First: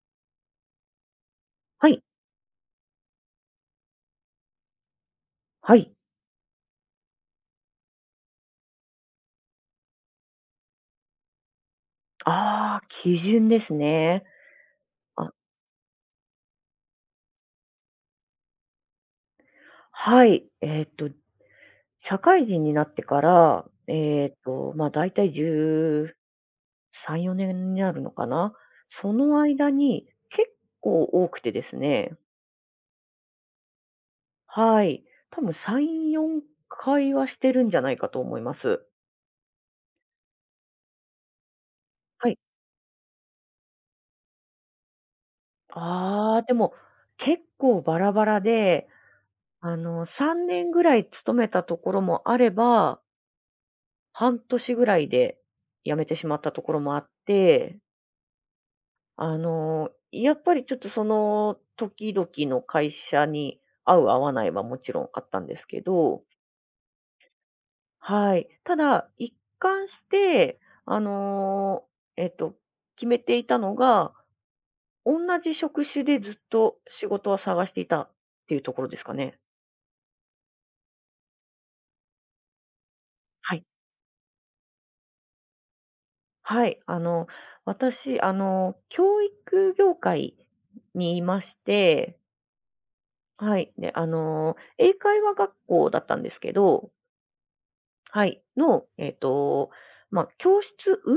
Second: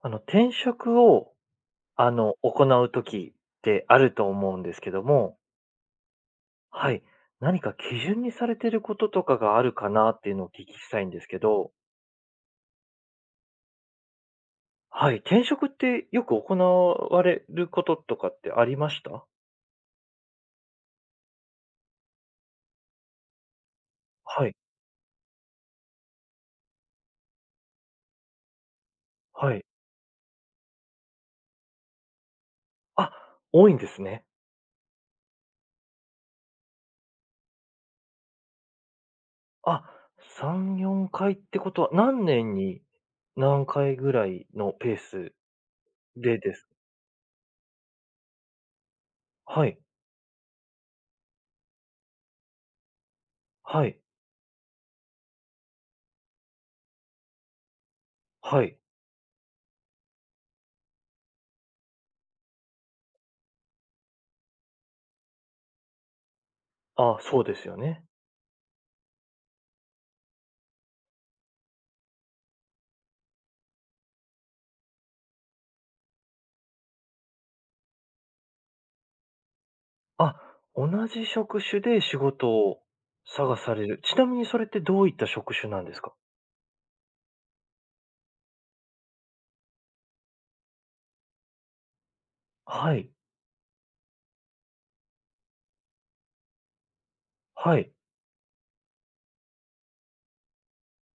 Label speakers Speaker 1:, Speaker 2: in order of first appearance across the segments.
Speaker 1: 転職を、
Speaker 2: はい、
Speaker 1: 行うときってあると思うんですけども、
Speaker 2: はい。
Speaker 1: はい。何か基準にされてることとかがあるかなっていうのをお聞きしたいんですけど、
Speaker 2: ああ、基準ですね。
Speaker 1: はい。
Speaker 2: あ、
Speaker 1: 転職ってよく行われることとかってありました。
Speaker 2: はい。社会人になってから、
Speaker 1: はい。
Speaker 2: まあ、大体13、4年になるのかな。その
Speaker 1: はい。
Speaker 2: 間に結構多くてですね。
Speaker 1: あ、多いんですね。
Speaker 2: はい。多分3、4回はしてるんじゃないかと思います。
Speaker 1: あ、3、4回ってことは、何
Speaker 2: はい。
Speaker 1: 年に何回ぐらいのペース
Speaker 2: あ
Speaker 1: で
Speaker 2: あ、で
Speaker 1: です。
Speaker 2: も結構バラバラで、
Speaker 1: はい。
Speaker 2: 3年ぐらい勤めたところもあれば、
Speaker 1: はい。
Speaker 2: 半年ぐらいで辞めてしまったところもあって、
Speaker 1: はい。はい。
Speaker 2: やっぱりちょっとその時々の会社に合う合わないはもちろんあったんですけど、
Speaker 1: あ、そうですよね。
Speaker 2: はい。ただ、一貫して、あの、えっと、決めていたのが、同じ職種でずっと仕事を探していたっていうところですかね。
Speaker 1: あ、同じ職種で仕事を
Speaker 2: は
Speaker 1: 探
Speaker 2: い。
Speaker 1: される。ちなみにそれってどういった職種なんですか？
Speaker 2: はい。私、教育業界にいまして、
Speaker 1: はい、
Speaker 2: はい。で、英会話学校だったんですけど、
Speaker 1: はい。
Speaker 2: はい。の、まあ、教室運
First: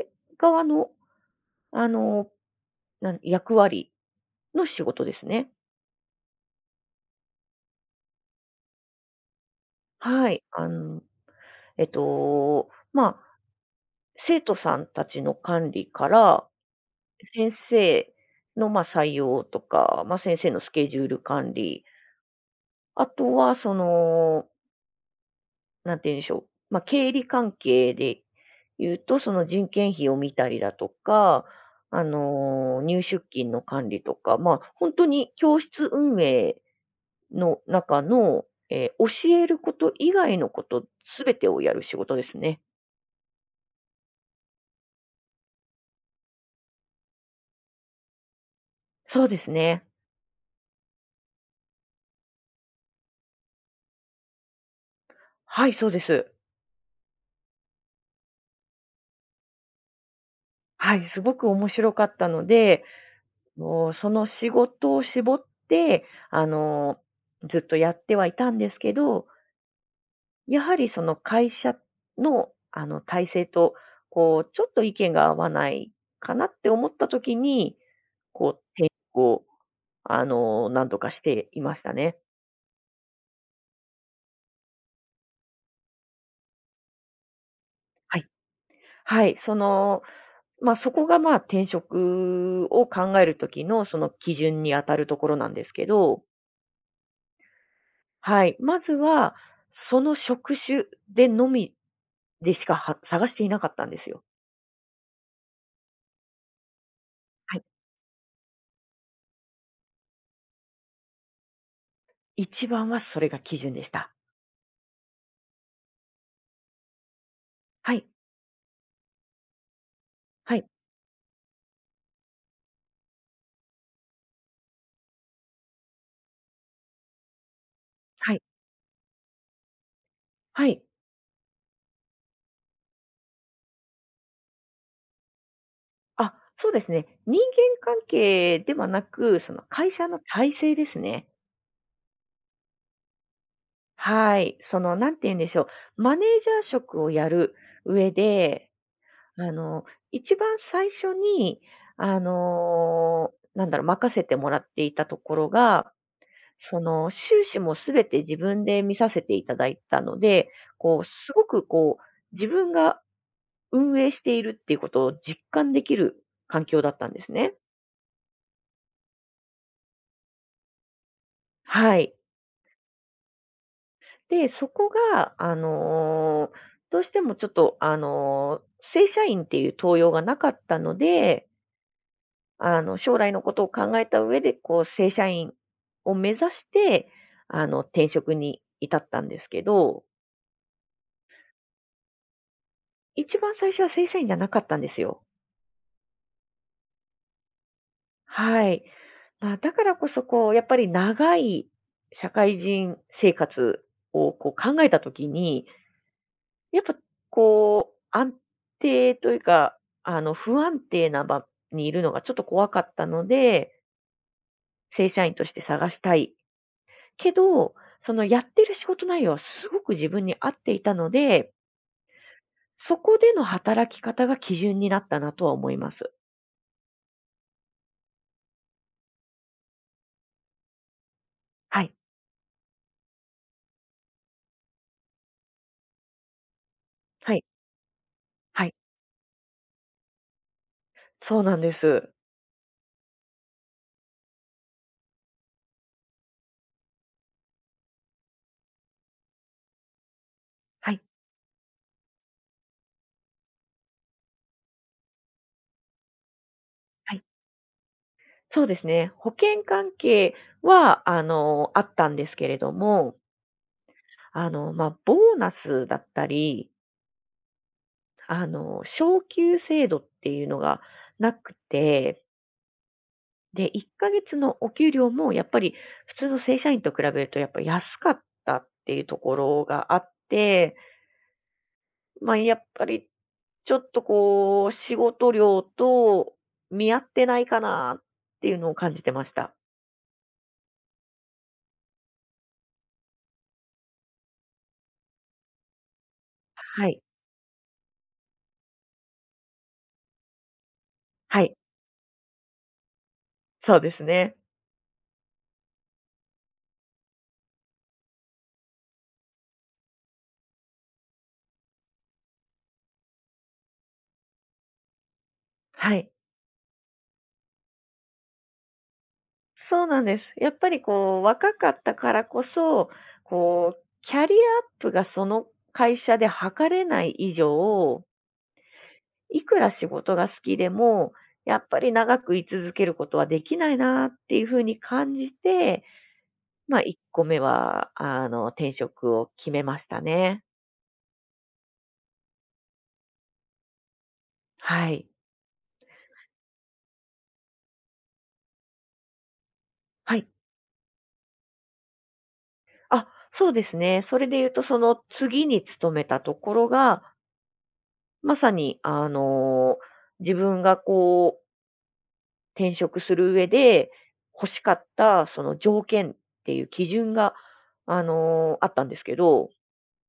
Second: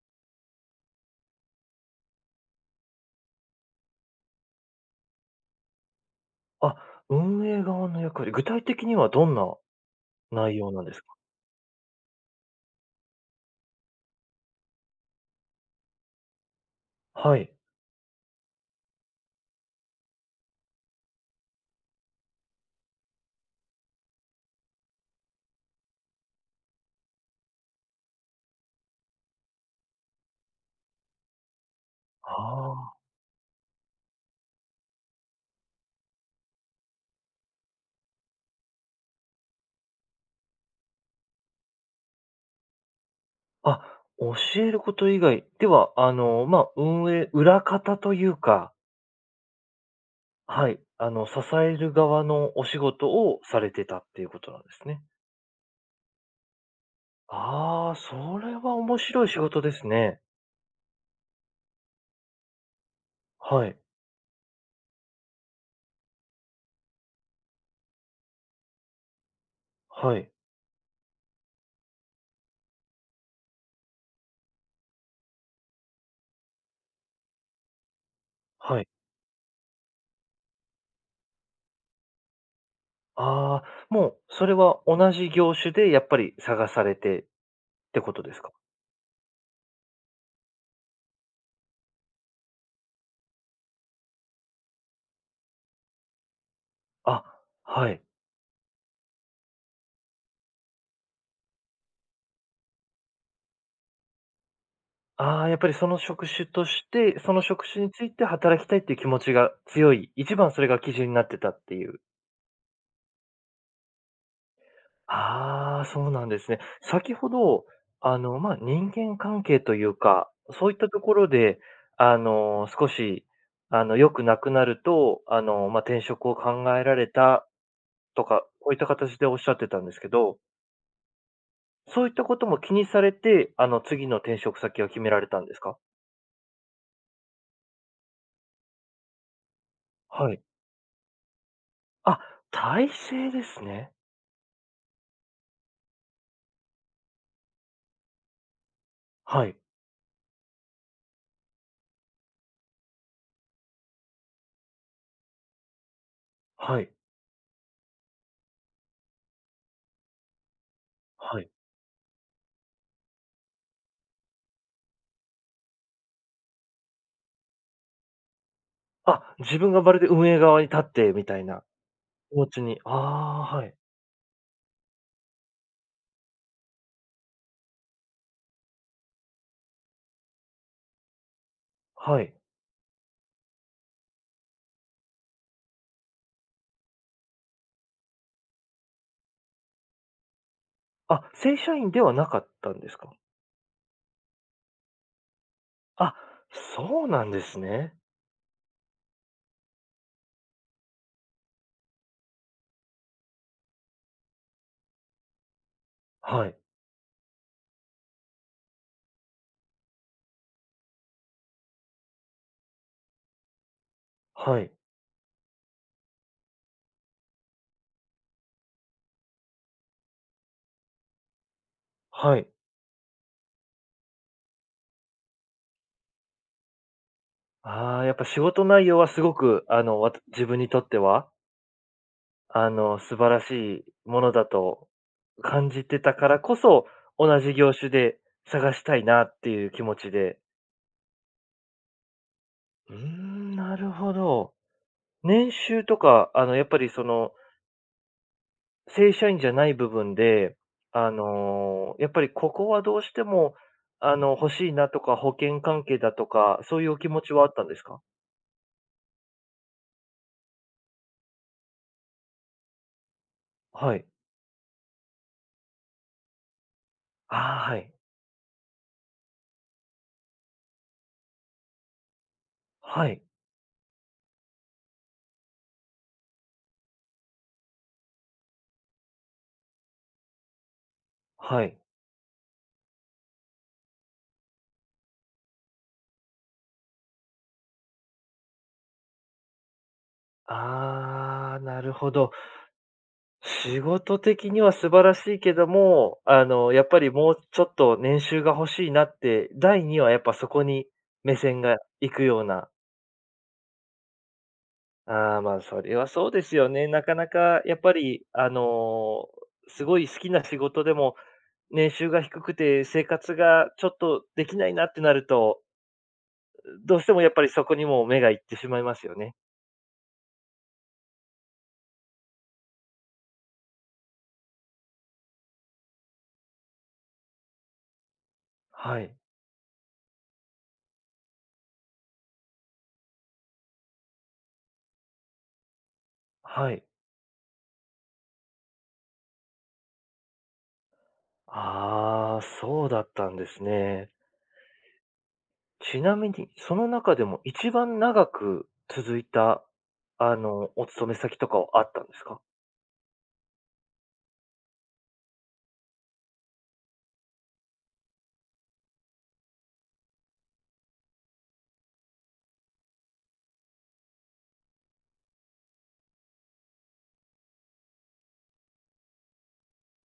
Speaker 2: 営側の、あの、なん役割の仕事ですね。
Speaker 1: あ、運営側の役割、具体的にはどんな
Speaker 2: はい。
Speaker 1: 内容なんですか？
Speaker 2: まあ、生徒さんたちの管理から、
Speaker 1: は
Speaker 2: 先
Speaker 1: い。
Speaker 2: 生の、まあ、採用とか、まあ、先生のスケジュール管理、あとは、その、なんて言うんでしょう、まあ、経理関係で言うと、その人件費を見たりだとか、
Speaker 1: あ
Speaker 2: 入出金の管理とか、本当に教室運営の中の、教えること以外のこと全てをやる仕事ですね。
Speaker 1: あ。あ、教えること以外では、まあ、運営裏方というか、
Speaker 2: そうですね。
Speaker 1: はい、支える側のお仕事をされてたっていうことなんですね。
Speaker 2: はい、そうです。
Speaker 1: ああ、それは面白い仕事ですね。
Speaker 2: はい、すごく面白かったので、
Speaker 1: はい、
Speaker 2: もうその仕事を絞って、あの、ずっとやってはいたんですけど、
Speaker 1: はい、
Speaker 2: やはりその会社のあの体制と、ちょっと意見が合わないかなって思った時に、
Speaker 1: はい。
Speaker 2: 転職を、何とかしていましたね。
Speaker 1: ああ、もうそれは同じ業種でやっぱり探されてってこ
Speaker 2: は
Speaker 1: と
Speaker 2: い。
Speaker 1: ですか？
Speaker 2: はい。その、まあ、そこが、まあ、転職を考える時のその基準にあたるところなんですけど、
Speaker 1: あ、はい。
Speaker 2: はい。まずは、その職種でのみでしか、は探していなかったんですよ。
Speaker 1: ああ、やっぱりその職種として、その
Speaker 2: はい。
Speaker 1: 職種について働きたいっていう気持ちが強い、一番それが基準になってたっていう。
Speaker 2: 一番はそれが基準でした。
Speaker 1: ああ、そうなんですね。先ほど、
Speaker 2: はい。
Speaker 1: まあ、人間関係というか、
Speaker 2: はい。
Speaker 1: そういったところで、少し、良くなくなると、まあ、転職を考えられたと
Speaker 2: はい。
Speaker 1: か、こういった形でおっしゃってたんですけど、
Speaker 2: はい。
Speaker 1: そういったことも気にされて、次の転職先を決められたんですか？
Speaker 2: あ、そうですね。人間関係ではなく、その会社の
Speaker 1: はい。
Speaker 2: 体制ですね。
Speaker 1: あ、体制ですね。
Speaker 2: はい。その、なんて言うんでしょう。マネージャー職をやる上で、
Speaker 1: は
Speaker 2: あ
Speaker 1: い。
Speaker 2: の、一番最初に、任せてもらっていたところが、そ
Speaker 1: はい。
Speaker 2: の、収支もすべて自分で見させていただいたので、す
Speaker 1: は
Speaker 2: ご
Speaker 1: い。
Speaker 2: く自分が運営しているっていうことを実感できる環境だったんですね。
Speaker 1: あ、自分がまるで運営側に立ってみたいな
Speaker 2: はい。
Speaker 1: 気持ちに。ああ、はい。
Speaker 2: で、そこが、どうしてもちょっと、正社員っていう登用がなかったので、
Speaker 1: はい。
Speaker 2: 将来のことを考えた上で、正社員を目指して、転職に至ったんですけど、
Speaker 1: あ、正社員ではなかったんですか？
Speaker 2: 一番最初は正社員じゃなかったんですよ。
Speaker 1: あ、そうなんですね。
Speaker 2: はい。まあ、だからこそ、やっぱり長い社会人生活をこう考えたときに、
Speaker 1: はい。
Speaker 2: やっぱ安定というか、不安定な場にいるのがちょっと怖かったので、
Speaker 1: はい。
Speaker 2: 正社員として探したい。けど、そのやってる仕事内容はすごく自分に合っていたので、
Speaker 1: はい。
Speaker 2: そこでの働き方が基準になったなとは思います。
Speaker 1: ああ、やっぱ仕事内容はすごく、自分にとっては
Speaker 2: はい。
Speaker 1: 素晴らしいものだと感じてたからこそ、
Speaker 2: は
Speaker 1: 同
Speaker 2: い。
Speaker 1: じ業種で
Speaker 2: はい。
Speaker 1: 探したいなっていう気持ちで。
Speaker 2: そうなんです。
Speaker 1: うーん、なるほど。年収とか、やっぱりその、正社員じゃない部分で、
Speaker 2: はい。
Speaker 1: やっぱりここはどうしても、欲しいなとか、保険関係だとか、そういうお気
Speaker 2: は
Speaker 1: 持
Speaker 2: い。
Speaker 1: ちはあったんですか？
Speaker 2: そうですね。保険関係は、あったんですけれども、
Speaker 1: はい。
Speaker 2: まあ、ボーナスだったり、
Speaker 1: ああ、はい。
Speaker 2: 昇給制度っていうのがなくて、
Speaker 1: はい。
Speaker 2: で、1ヶ月のお給料もやっぱり普通の正社員と比べるとやっぱ安かったっていうところがあって、
Speaker 1: はい。
Speaker 2: まあ、やっぱりちょっと仕事量と見合ってないかなっていうのを感じてました。
Speaker 1: ああ、なるほど。仕事的には素晴らしいけども、やっ
Speaker 2: は
Speaker 1: ぱ
Speaker 2: い。
Speaker 1: りもうちょっと年収が欲しいなって、第二はやっぱそこに目
Speaker 2: はい。
Speaker 1: 線が行くような。
Speaker 2: そうですね。
Speaker 1: ああ、まあ、それはそうですよね。なかなかやっぱり、すごい好きな仕事でも、年収が低くて生活がちょっとできないなってなると、
Speaker 2: はい。
Speaker 1: どうしてもやっぱりそこにも目が行ってしまいますよね。
Speaker 2: そうなんです。やっぱり若かったからこそ、キャリアアップがその会社で測れない以上、
Speaker 1: はい。
Speaker 2: いくら仕事が好きでも、やっぱり長く居続けることはできないなっていうふうに感じて、
Speaker 1: は
Speaker 2: まあ、
Speaker 1: い。
Speaker 2: 1個目は、転職を決めましたね。
Speaker 1: ああ、そうだったんですね。
Speaker 2: はい。
Speaker 1: ちなみに、その中でも一番長く続いた、
Speaker 2: はい。
Speaker 1: お勤め先とかはあったんですか？
Speaker 2: あ、そうですね。それで言うと、その次に勤めたところが、まさに、自分が転職する上で欲しかったその条件っていう基準が、あったんですけど、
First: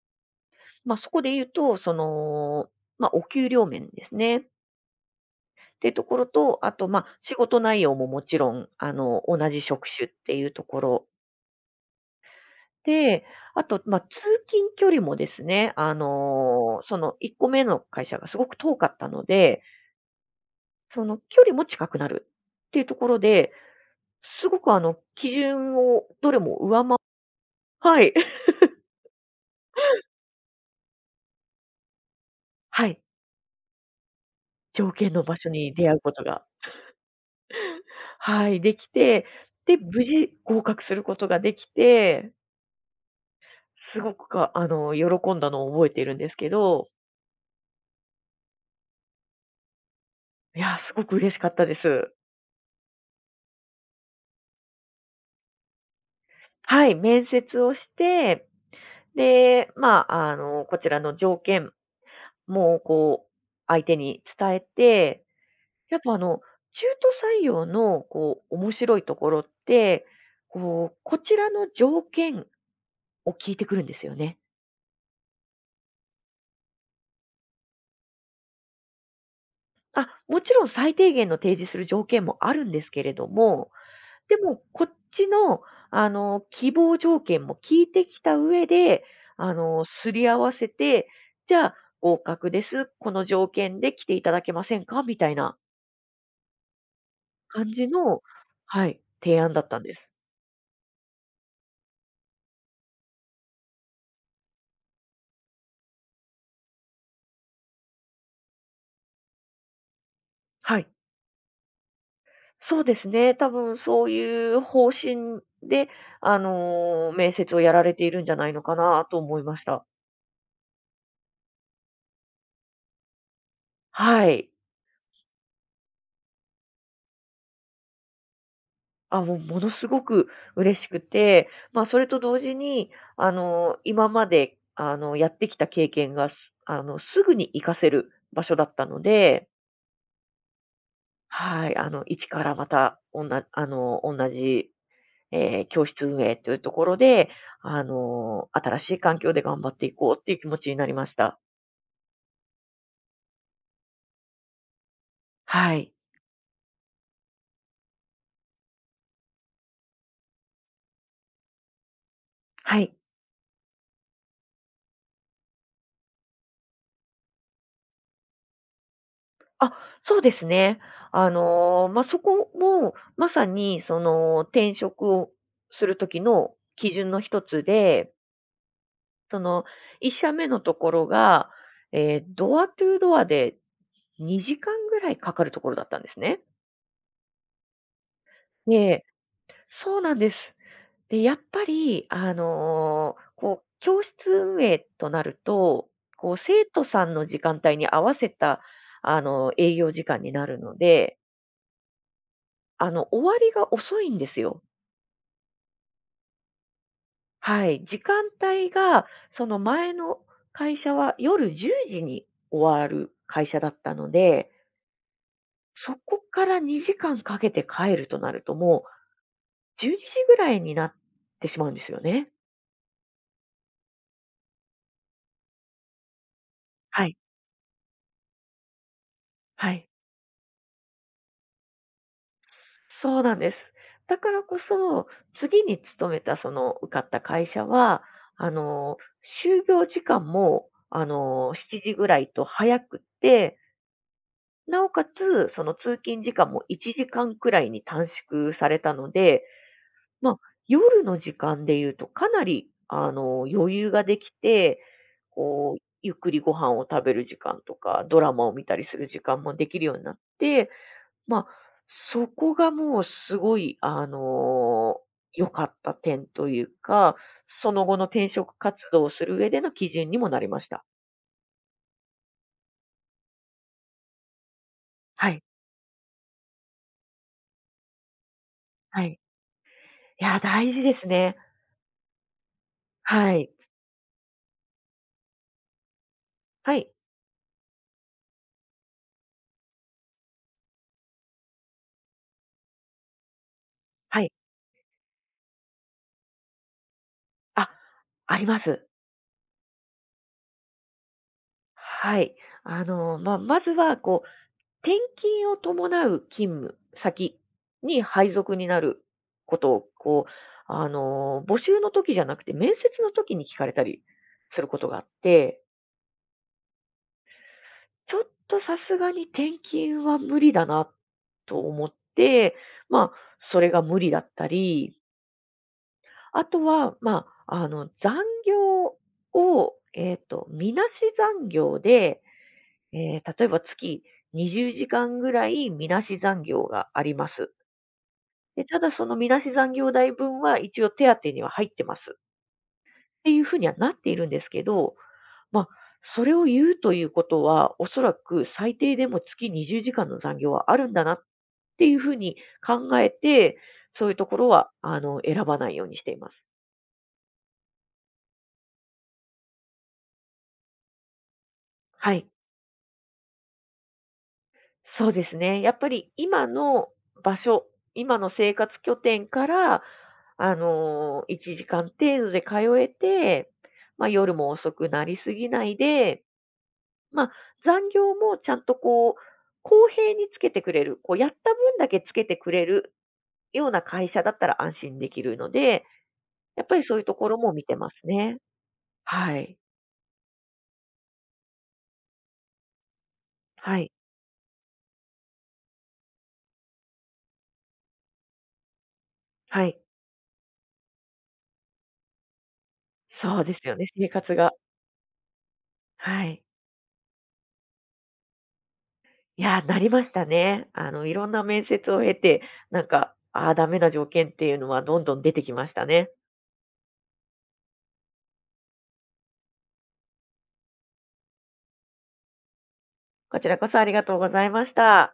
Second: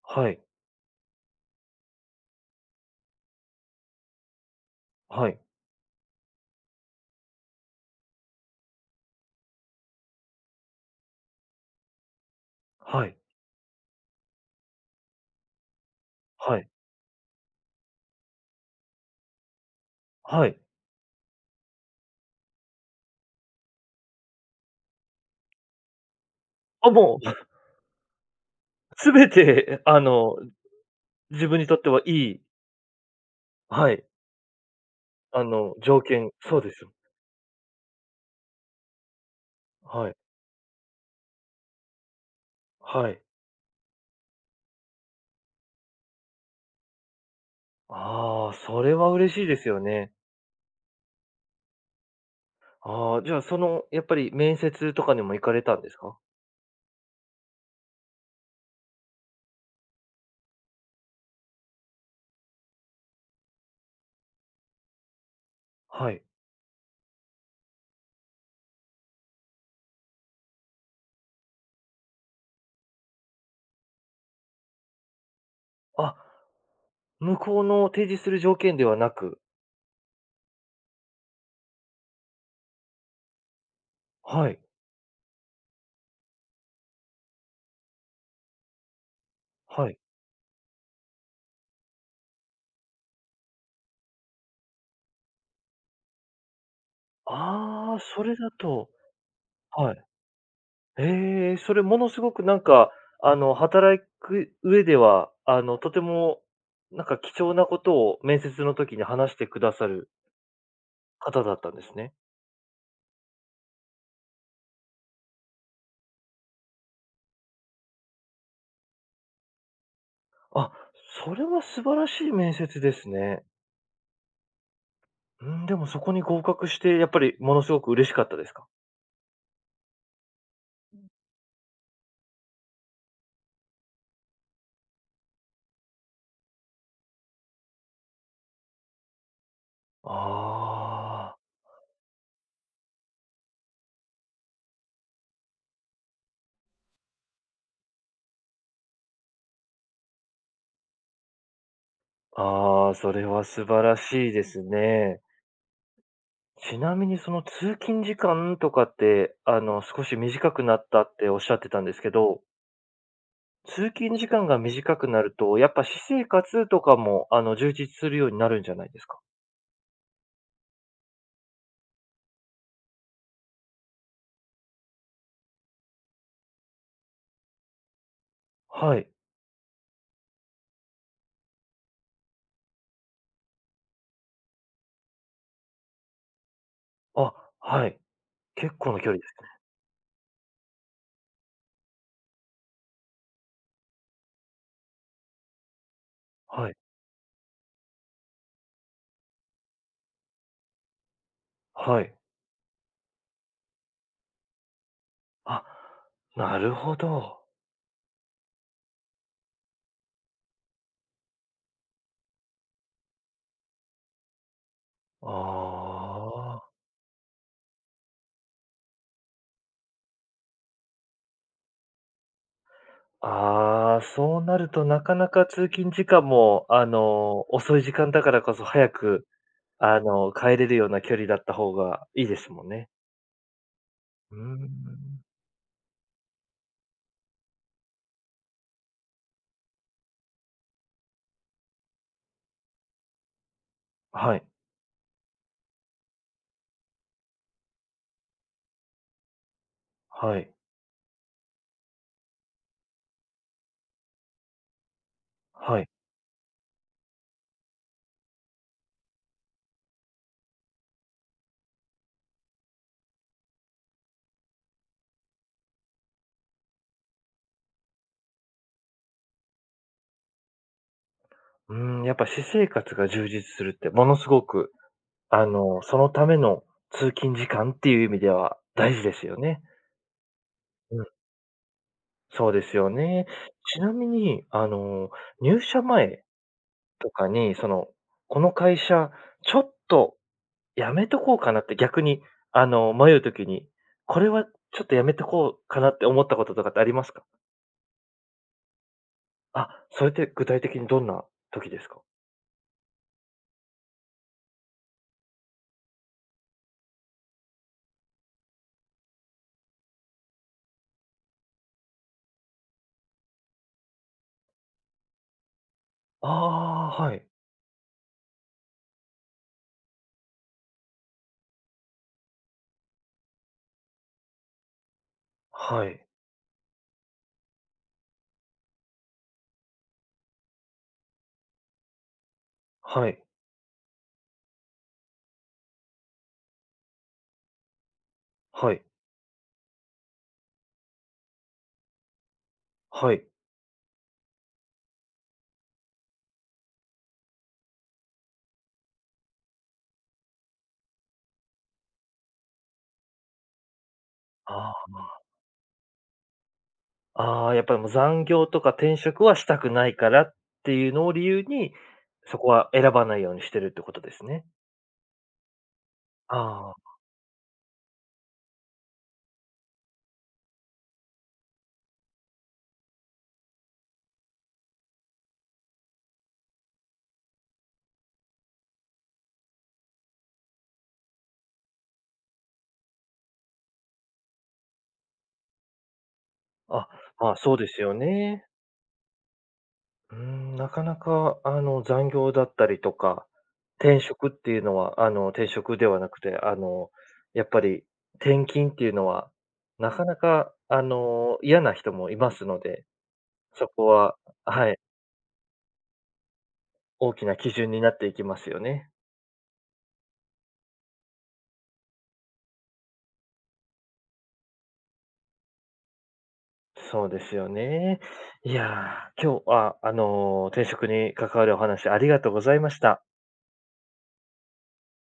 Speaker 1: はい、
Speaker 2: まあ、そこで言うと、その、まあ、お給料面ですね。っ
Speaker 1: はい、
Speaker 2: ていうところと、あと、まあ、仕事内容ももちろん、同じ職種っていうところ
Speaker 1: はい、
Speaker 2: で、あと、まあ、通勤距離もですね、
Speaker 1: はい、
Speaker 2: その1個目の会社がすごく遠かったので、
Speaker 1: はい。
Speaker 2: その距離も近くなるっていうところで、すごくあの基準をどれも上回
Speaker 1: あ、も
Speaker 2: はい。
Speaker 1: う、全て、自分にとってはいい、
Speaker 2: はい。
Speaker 1: はい、
Speaker 2: 条件の場所に出会う
Speaker 1: 条
Speaker 2: こと
Speaker 1: 件
Speaker 2: が、
Speaker 1: そうですよ。
Speaker 2: はい、できて、で、無
Speaker 1: はい、
Speaker 2: 事合格することができて、
Speaker 1: はい。
Speaker 2: すごくかあの、喜んだのを覚えているんですけど、
Speaker 1: ああ、それは嬉しいですよね。
Speaker 2: いや、すごく嬉しかったです。
Speaker 1: ああ、じゃあ、その、やっぱり面接とかにも行かれたんですか？
Speaker 2: はい、面接をして、で、まあ、こちらの条件も相手に伝えて、やっ
Speaker 1: は
Speaker 2: ぱ
Speaker 1: い。
Speaker 2: 中途採用の面白いところって、こちらの条件を聞いてくるんですよね。
Speaker 1: あ、向こうの提示する条件ではなく、
Speaker 2: あ、もちろん最低限の提示する条件もあるんですけれども、で
Speaker 1: はい、
Speaker 2: もこっちの、希望条件も聞いてきた上で、
Speaker 1: はい。
Speaker 2: すり合わせて、じゃあ合格です。この条件で来ていただけませんかみたいな感じ
Speaker 1: ああ、
Speaker 2: の、
Speaker 1: それだ
Speaker 2: は
Speaker 1: と。
Speaker 2: い、提案だったんで
Speaker 1: はい。
Speaker 2: す。
Speaker 1: ええ、それものすごくなんか、働く上では、とても、なんか貴重なことを面接の時に話してくださる
Speaker 2: はい。
Speaker 1: 方だったんですね。
Speaker 2: そうですね。多分そういう方針で、面接をやられているんじゃないのかなと思いました。
Speaker 1: あ、それは素晴らしい面接ですね。
Speaker 2: はい。
Speaker 1: うん、でもそこに合格して、やっぱりものすごく嬉しかったですか？
Speaker 2: あ、もう、ものすごく嬉しくて、まあ、それと同時に、今まで、やってきた経験が、すあの、すぐに活かせる場所だったので、
Speaker 1: あ
Speaker 2: はい、一からまた、おんなあの、同じ、えー教室運営というところで、新しい環境で頑張っていこうっていう気持ちになりました。
Speaker 1: あ、ああ、それは素晴らしいですね。
Speaker 2: はい。
Speaker 1: ちなみにその通勤時間とかって、少し短くなったっておっしゃってたんですけど、
Speaker 2: はい。
Speaker 1: 通勤時間が短くなると、やっぱ私生活とかも、充実するようになるんじゃないですか？
Speaker 2: あ、そうですね。まあ、そこも、まさにその、転職をする時の基準の一つで、
Speaker 1: はい。
Speaker 2: その、1社目のところが、えードアトゥードアで2時間ぐらいかかるところだったんですね。
Speaker 1: あ、はい。結構な
Speaker 2: え
Speaker 1: 距離です。
Speaker 2: そうなんです。で、やっぱり、教室運営となると、生
Speaker 1: はい。
Speaker 2: 徒さんの時間帯に合わせた、営業時間になるので
Speaker 1: はい。
Speaker 2: 終わりが遅いんですよ。
Speaker 1: あ、なるほど。
Speaker 2: はい。時間帯が、その前の会社は夜10時に終わる会社だったので、そこから
Speaker 1: ああ。
Speaker 2: 2時間かけて帰るとなると、もう12時ぐらいになってしまうんですよね。
Speaker 1: ああ、そうなるとなかなか通勤時間も、
Speaker 2: はい。
Speaker 1: 遅い時間だからこそ早く、
Speaker 2: はい。
Speaker 1: 帰れるような距離だった方がいいですもんね。
Speaker 2: そうなんです。だか
Speaker 1: う
Speaker 2: ら
Speaker 1: ー
Speaker 2: こ
Speaker 1: ん。
Speaker 2: そ、次に勤めたその受かった会社は、あの、就業時間も、7時ぐらいと早くって、
Speaker 1: はい、
Speaker 2: なおかつ、その通勤時間も1時間くらいに短縮されたので、ま
Speaker 1: は
Speaker 2: あ、
Speaker 1: い、
Speaker 2: 夜の時間で言うとかなり、余裕ができて、
Speaker 1: はい。
Speaker 2: ゆっくりご飯を食べる時間とか、ドラマを見たりする時間もできるようになって、まあ、そこがもうすごい、良かった点というか、その後の転職活動をする上での基準にもなりました。
Speaker 1: うーん、やっぱ私生活が充実するってものすごく
Speaker 2: はい。
Speaker 1: そのための通勤時間っていう意味では大
Speaker 2: は
Speaker 1: 事で
Speaker 2: い。
Speaker 1: すよね。
Speaker 2: いや、大事で
Speaker 1: うん。
Speaker 2: すね。
Speaker 1: そうですよね。
Speaker 2: はい。
Speaker 1: ちなみに、入社前
Speaker 2: はい。
Speaker 1: とかに、その、この会社、ちょっとやめとこうかなって逆に、迷うときに、こ
Speaker 2: は
Speaker 1: れ
Speaker 2: い。
Speaker 1: はちょっとやめとこうかなって思ったこととかってありますか？
Speaker 2: あ、あります。
Speaker 1: あ、それって具体的にどんな時ですか？
Speaker 2: はい。まあ、まずは転勤を伴う勤務先に配属になることを、募集の時じゃなくて、面接の時に聞かれたりすることがあって、
Speaker 1: ああー、はい。
Speaker 2: ちょっとさすがに転勤は無理だなと思って、まあ、それが無理だったり、
Speaker 1: はい。
Speaker 2: あとは、まあ、残業を、みなし残業で
Speaker 1: はい。
Speaker 2: 例えば月20時間ぐらいみなし残業があります。で、
Speaker 1: は
Speaker 2: た
Speaker 1: い。
Speaker 2: だそのみなし残業代分は一応手当には入ってます。っ
Speaker 1: はい。
Speaker 2: ていうふうにはなっているんですけど、まあ、それを言うということは、おそらく最低でも月20時間の残業はあるんだなっていうふうに考えて、そういうところは、
Speaker 1: ああ。
Speaker 2: 選ばないようにしています。
Speaker 1: ああ、やっぱりもう残業とか転職はしたくないからっていうのを理由に、
Speaker 2: はい。
Speaker 1: そこは選ばないようにしてるってことですね。
Speaker 2: そうですね。やっぱり今の
Speaker 1: あ
Speaker 2: 場所、今の生活拠点から、1時間程度で通えて、まあ、夜も遅くなりすぎないで、まあ、残業もちゃんと公平につけてくれる、こうやった分だけつけてくれるような会社だったら安心できるので、やっぱ
Speaker 1: あ、
Speaker 2: り
Speaker 1: あ、
Speaker 2: そういうとこ
Speaker 1: まあ、
Speaker 2: ろも
Speaker 1: そう
Speaker 2: 見
Speaker 1: で
Speaker 2: て
Speaker 1: す
Speaker 2: ま
Speaker 1: よ
Speaker 2: すね。
Speaker 1: ね。
Speaker 2: はい。
Speaker 1: うん、なかなか、残業だったりとか、
Speaker 2: はい。
Speaker 1: 転職っていうのは、転職ではなくて、やっぱり転勤っていうのは、
Speaker 2: はい。
Speaker 1: なかなか、嫌な人もいますので、
Speaker 2: そうです
Speaker 1: そ
Speaker 2: よね、
Speaker 1: こ
Speaker 2: 生
Speaker 1: は、
Speaker 2: 活が。
Speaker 1: はい、
Speaker 2: はい。
Speaker 1: 大きな基準になっていきますよね。
Speaker 2: いやー、なりましたね。いろんな面接を経て、なんか、ああ、ダメな条件っていうのはどんどん出てきましたね。
Speaker 1: そうですよね。いやー、今日は、転職に関わるお話ありがとうございました。
Speaker 2: こちらこそありがとうございました。